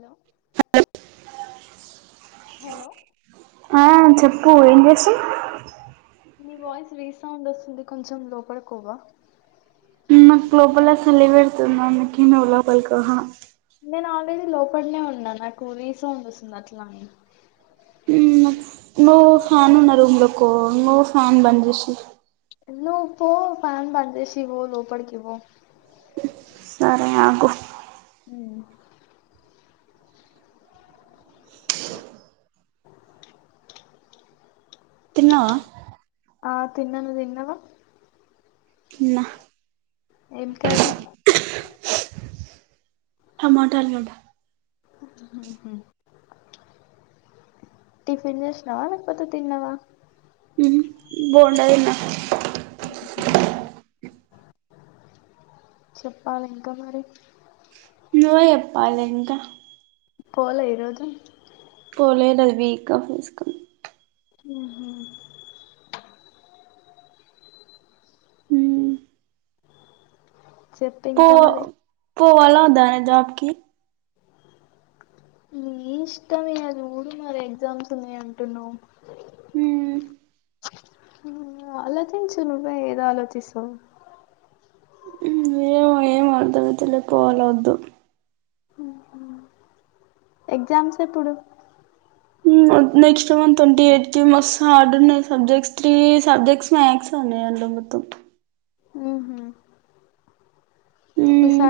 లో ఆ చెప్పు ఏం చేసు నీ వాయిస్ రీసౌండ్ వస్తుంది కొంచెం లోపడుకోవా క్ లోబల్ చలి పెడుతుందేహ నేను ఆవేదిీ లోపలనే ఉన్నా నాకునీసం వస్తుంది అట్లా అని నో ఫ్యాన్ ఉన్నారు రూమ్లకు నో ఫ్యాన్ బందిసి లో పో ఫ్యాన్ బందసిీవ లోూపడుకివ సరే ఆకు అ తిన్నా ఆ తిన్నాను తిన్నవా నా ఏం కాది ఆ మాోటాల ఉంట టిఫన్ జష్ నవా పతే తన్నవా బోడా విన్నా చెప్పాలి ఇంకా మరి న చెప్పాలి ఇంకా పోలే ఈరోజు పోలే నబీకా ఫస్కం హ చెప్పు పో ఇంకా మరి పోవా ఉదానే జబకి న ఇష్టమే అది ఊరు మరి ఎగ్జామ్స్నే అంటున్నావు హ ఆలోచించించు ను బా ఏదో ఆలోచిించ ఏమ ఏం అర్తం తెలియకపోవాల వద్దు ఎగ్జామ్స్ ఎప్పుడు నెక్స్ట్ మన్ ట్వంటీ ఎయిట్ కి మ హార్డ్ ఉన్నాయి సబ్జెక్ట్స్ త్రీ సబ్జెక్ట్స్ మ్యాథ్స్ అనే ంట మత్తం ఉహు. మ్మ్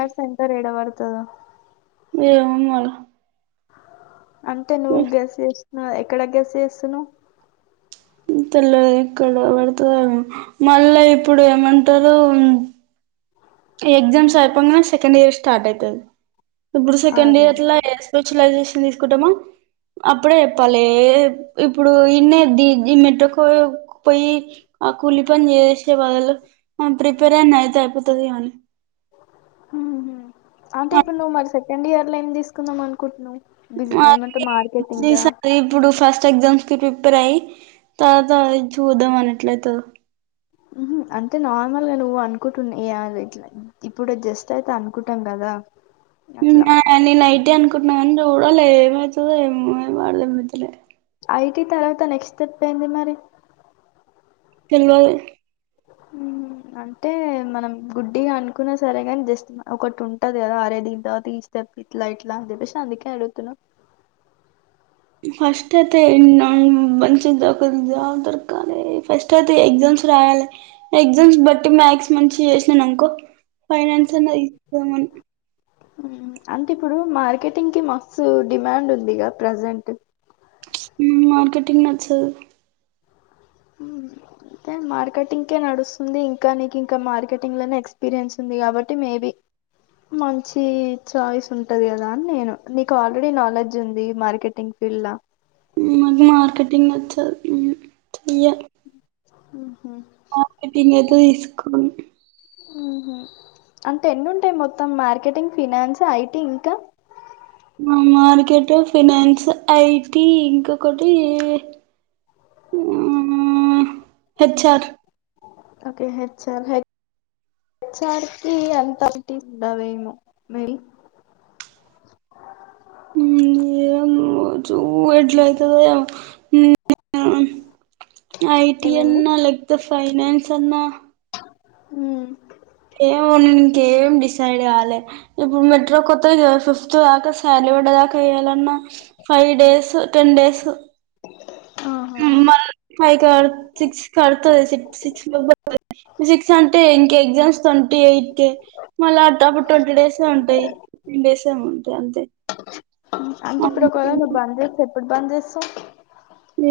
పత్తద ఏ ఉమళ అంటే నువ్వు గస్ చేస్తున్నా ఎక్కడ గస్ చేస్తు నువ్వు తెల్లిదు ఇక్కడ పడుతుంది మళ్ళా ఇప్పుడు ఏమంటారు ఎగ్జామ్స్ సరిపో సెకండ్ ఇయర్ స్టార్ట్ అవుతుది ఇప్పుడు సెకండ్ అదే ఇయర్లా స్పెషలైజేషన్ తీసుకుంటామా అప్పుడే చెప్పలేి ఇప్పుడు ఇన్న ద మెట్్రోకో పోయి ఆ కూలి పని చేసేసే బదులు ప్రిపేర్ అయిన అయితే అయిపోతుంది కానీ అంటే ఇప్పుడు నువ్వు మరి సెకండ్ ఇయర్ లో ఏమి తీసుకుందాం అనుకుంటున్నా్ అసారు ఇప్పుడు ఫస్ట్ ఎగ్జామ్స్ కి ప్రిపేర్ అయి తాలా త చూద్దాం అనట్లయితే అంటే నార్మల్గా నువ్వు అనుకుంటున్నా ఇలా ఇప్పుడు జస్ట్ అయితే అనుకుంటాం కదా త్త నేను అఐతే అనుకుంటున్నానుం చూడాల ఏమవుతుంద ఏమోం వాడలే మద్దలే ఐటి తర్వాత నెక్స్ట్ చెప్ప అయింది మరి తెలువా హ అంటే మనం గుడ్డిగా అనుకున్నా సరే గాని జస్ట్ ఒకటి ఉంటది కదా అరే దీని తర్వాతస్త ఇలా ఇట్లాంది పష అంది కడతున ఫస్ట్ అయితే మంచించి దా జా దరక ఫస్ట్ అయితే ఎక్జామ్ రాయాలి ఎగ్జామ్స్ బట్టి మ్యాథ్స్ మంచి చేసినానునుకో ఫైనాన్సన్న ఇద్దామన్ అంటే ఇప్పుడు మార్కెటింగ్ కి మస్తు డిమాండ్ ఉందిగ ప్రజెంట్ మార్కెటింగ్ నచ్చదు తే మార్కెటింగ్కే నడుస్తుంది ఇంకా నీకు ఇంకా మార్కెటింగ్ లోనే ఎక్స్పీరియన్స్ ఉంది. కాబట్టి మేబి మంచి చాయిస్ ఉంటది కదా నేను నీకు ఆల్రెడీ నాలెడ్జ్ ఉంది మార్కెటింగ్ ఇల్లా మకు మార్కెటింగ్ వచ్చ ఉ య్య హ మార్కెటింగ్ అయితే తీసుకోరు ఉహు అంటే ఎన్ని ఉంటాయి మొత్తం మార్కెటింగ్ ఫినాన్స్ ఐటీ ఇంకా మార్కెట్ ఫినాన్స్ ఐటి ఇంకొకటి ఆ హెచ్ఆర్ ఓకే హెచ్ ఆర్ హ హెచ్ ఆర్ కి అంతటీ ఉండవేమో మెయి ఏమో చు ఎడ్లాయితే ఏమో ఐటి ఏమైంది అన్నా లైక్ ద ఫైనాన్స్ అన్నా ఉ ఏమో నేను ఇంకేం డిసైడ్ కాల ఇప్పుడు మెట్రో కొత్త ఫిఫ్త్ కాక శాలరీ ఇప్పుడు దాక ఇల అన్నావ్ ఫైవ్ డేస్ టెన్ డేస్ ఆహా మన ఫై క సిక్స్ కతు సిక్స్ మ ఫిజిక్స్ అంటే ఇంక ఎగ్జామ్స్ ట్వంటీ ఎయిట్ కే మళ్ళ టప్ ట్వంటీ డేస్ లో ఉంటాయి వేసాము అంతే అంతే అంటే ఇప్పుడు ఒకవేళ నువ్వు బంద్ చేస్తే ఎప్పుడు బంద్ చేస్తావు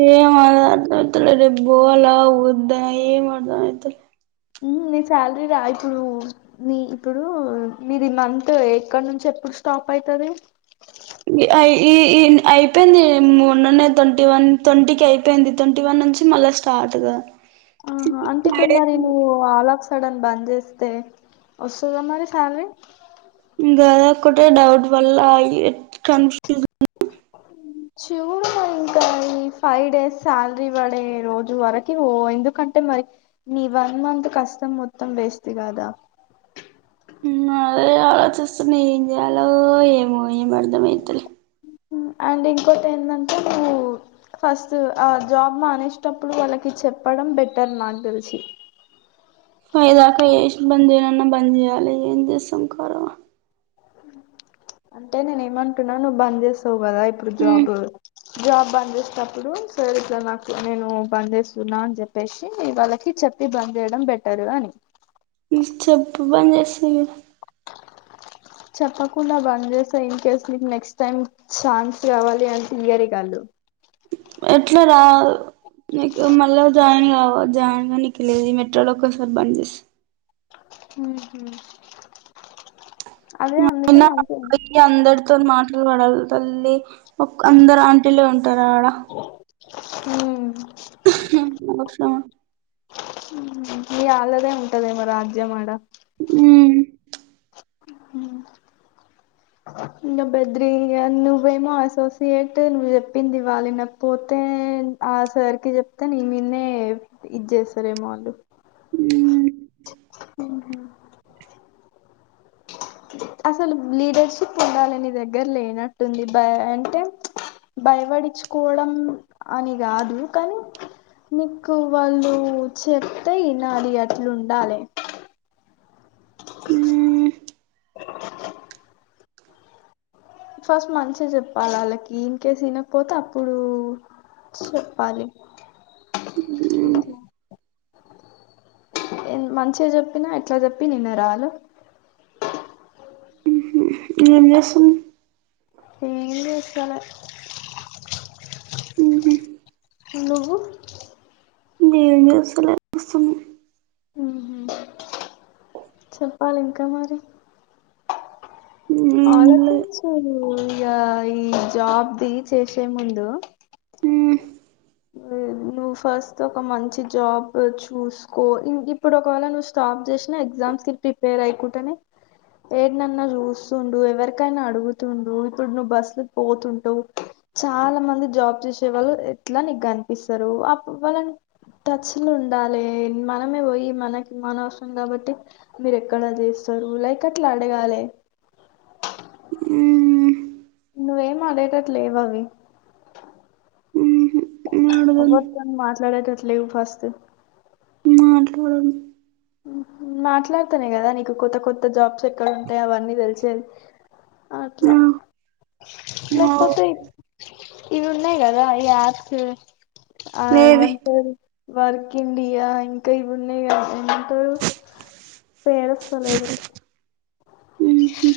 ఏ మద అతల రేబ్ బో అలా వద్దా ఏ మర్ధమైతలే నీ శాలరీ రా ఇప్పుడు నీ ఇప్పుడు నీది మంత్ ఎక్కడ నుంచి ఎప్పుడు స్టా పాప అయితది అయిపోయింది మొన్ననే ట్వంటీ వన్ ట్వంటీకి అయిపోయింది ట్వంటీ వన్ నుంచి మళ్ళీ స్టార్ట్ ఆహ అంటే మరి నువ్వు హలా సడన్ బంద్ చేస్తే వస్తదా మరి ఫ్యామిలీ కాద ఒకటే డౌట్ వల్ల అయి కన్ఫ్యూజన్ ష్యూర్ గా ఇంకా ఈ ఫైవ్ డేస్ శాలరీ పడే రోజు వరకు ఓ ఎందుకంటే మరి నీ వన్ మంత్ కష్టం మొత్తం వేస్ట్ కాదా అదే ఆలోచిస్తున్నా ఏం చేయాలో ఏమో ఏం అర్ధమైతలే అండ్ ఇంకోటి ఏందంటే నువ్వు ఫస్ట్ ఆ జాబ్ మానేసటప్పుడు వాళ్ళకి చెప్పడం బెటర్ నాకు తెలిసి పైదాకా ఏ బంద్ చేయాలన్నా బంద్ చేయాలి ఏం చేస్తాం కారు అంటే నేనే ఏమంటున్నా నువ్వు బంద చేసావు కదా ఇప్పుడు జాబ్ జాబ్ బంద్ చేసటప్పుడు సరే సార్ నాకు నేను బంద్ చేస్తున్నా అని చెప్పేసి వాళ్ళకి చెప్పి బంద్ చేయడం బెటరు అని ని చెబ పని చేస్తు చెప్పకుండా బంద్ చేస్తా ఇన్ కేస్ నకు నెక్స్ట్ టైమ్ ఛాన్స్ కావాలి అని తెలియరే కాదు ఎట్లా రా కు మళ్ళా జాయిన్ వ జాయిన్ గా నికులేది మెట్రోలో ఒకసారి బంద చేసి హ హ అయినా అ అందరితో మాట్లు పడాలి తల్లి ఒక అందరు ఆంటీలే ఉంటారు ఆడ హ వర్షమా ఈ ఆలదే ఉంటది మరి రాజ్య మ ఉ హ ఇంకా బద్రి నువ్వేమో అసోసియేట్ నువ్వు చెప్పింది ఇవాళి నాక పోతే ఆ సరికి చెప్తే న మీన్నే ఇది చేస్తారేమో వాళ్ళు అ అసలు లీడర్షిప్ ఉండాలని దగ్గర లేనట్టుంది బ అంటే భయపడిచుకోవడం అని కాదు కానీ మీకు వాళ్ళు చెప్తే ఈ నాలు అట్లు ఉండాలి ఫస్ట్ మంచిగా చెప్పాలి వాళ్ళకి ఇన్ కేస్ వినకపోతే అప్పుడు చెప్పాలిఓక మంచిగా చెప్పిన ఎట్లా చెప్పి నిన్న రాాల అసను ఏవచ్చాల నువు దసలస్తు చెప్పాలి ఇంకా మరి ఏం ఆలోచించు ఇక ఈ జాబ్దిి చేసే ముందు లే నువ్వు ఫస్ట్ ఒక మంచి జాబ్ చూసుకో ఇప్పుడు ఒకవేళ నువ్వు స్ ప్ చేసిన ఎగ్జామ్స్ కి ప్రిపేర్ అయికుంటనే ఏరినన్నా చూస్తుడు ఎవరికైనా అడుగుతుండు ఇప్పుడు నువ్వు బస్లు పోతుంటువు చాలా మంది జాబ్ చేసే వాళ్ళు ఎట్లా నీకు కనిపిస్తారు వాళ్ళని టచ్ లు ఉండాలి మనమే పోయి మనకి మన అవసరం కాబట్టి మీరు ఎక్కడా చేస్త సరువులయ కట్లా అడేగాాల నువ్వేం అదేటట్ లేవు అవి ఊహు ఆడదాను వవతం మాట్లాడతే ఎట్లేవి ఫస్ట్ మాట్లాడను మాట్లాడుతానే కదా నీకు కొత్త కొత్త జాబ్స్ ఎక్కడ ఉంటాయి అవన్నీ తెలిసేది అట్లా ఆ అవు లేకపోతే ఇవి ఉన్నాయి కదా ఈ ఆయాస్ ఆ లేేవి ఏమంతసర్ వర్క్ ఇండియా ఇంకా ఇ బన్న కా అ పేరస్ అాలదు ఊహు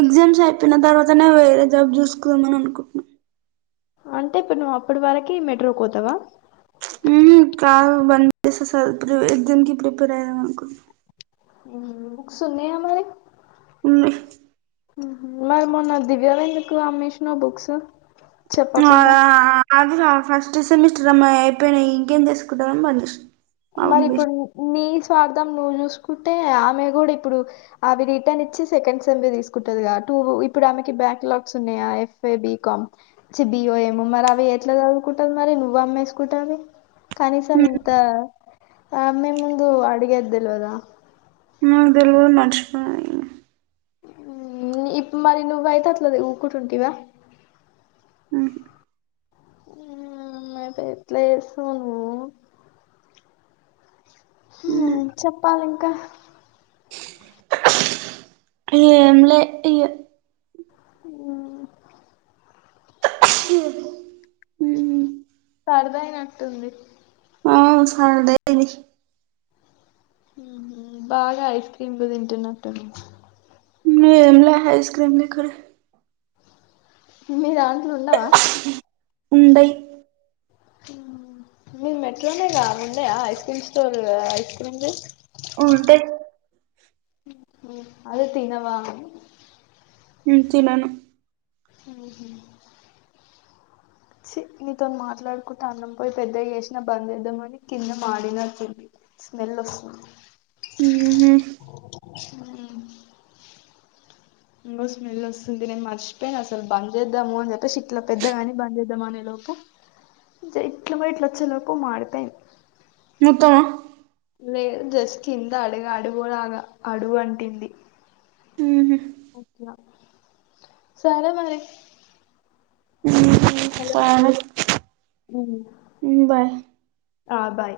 ఎగ్జామ్స్ అయిపోయిన తర్వాతనే వేరే జాబ్ చూసుకుదామని అనుకుంటున్నాం అంటే ఇప్పుడు నువ్వు అప్పటి వరకి మెట్రో కోతావా వన్ అసలు ఎగ్జామ్కిి ప్రిపేర్ అయ్యంనుకు [unintelligible] బుక్స్ ఉన్నాయ మరి హ్మ్ మరి మొన్న దివ్యవి ఎందుకు అమ్మేష్నవ్ బుక్స్ అ చెప్పకుండా అది ఫస్ట్ సెమిస్టర్ అమ్మా అయిపోయినాయి ఇంకేం చేసుకుంటానని మరి ఇప్పుడు నీ వాడదాం నువ్వు చూసుకుంటే ఆమె గుడా ఇప్పుడు అవి రిటర్న్ ఇచ్చి సెకండ్ సెంవి తీసుకుంటది కా ఇప్పుడు ఆమెకి బ్యాక్ లాక్స్ ఉన్నాయా ఎఫ్ బీకాం బి ఓ యం మరి అవి ఎట్లా చదువు కుంటది మరి నువ్వు అమ్మేసుకుంటే అవి కనీసం హ్మ్. నింత ఆమె ముందు అడిగేది దెల్వద నాకు తెలుగులు మర్షిపో ఇప్పు మరి నువ్వుయితే అట్లది ఊకుటి ఉంటివా ఆ [unintelligible] ఎట్ల చేస్తావో నువ్వు హ్మ్ చెప్పాలి ఇంక ఎమ్లె ఈ [inaudible] సరిపోయినట్టుంది అ సార్దది [unintelligible] బాగా ఐస్ క్రీమ్లు తింటున్నట్టున్నవ్ మీ ఎమ్లా ఐస్క్రీమ్లు లేక్కడ మీర వుండై మీరు మెట్రోనే గా వుండయ ice cream store ice creams ఉంటాయి అది తినవ అని తినను హ్మ్ హు చీ నీతో మాట్లాడుకుంట అన్నం పోయి పెద్దవి చేసినా బంద్ ఇద్దామని కింద మాడినట్టుంది స్మెల్ వస్తు హ్మ్ స్మెల్ వస్తుంది నేను మర్చిపోయిన అసలు బంద్చేద్దాము అని చెప్పేసి ఇట్లా పెద్దగాని బంద్చేద్దాం అనేలో ఇట్లా మ ఇట్లా వచ్చేలోకు మాడిపో ముత్త నేను జస్ట్ కింద అడుగు అడుగులాగా అడుగు అంటింది సరే మరి సరే హ్మ్ హ్మ్ బాయ్ అ బాయ్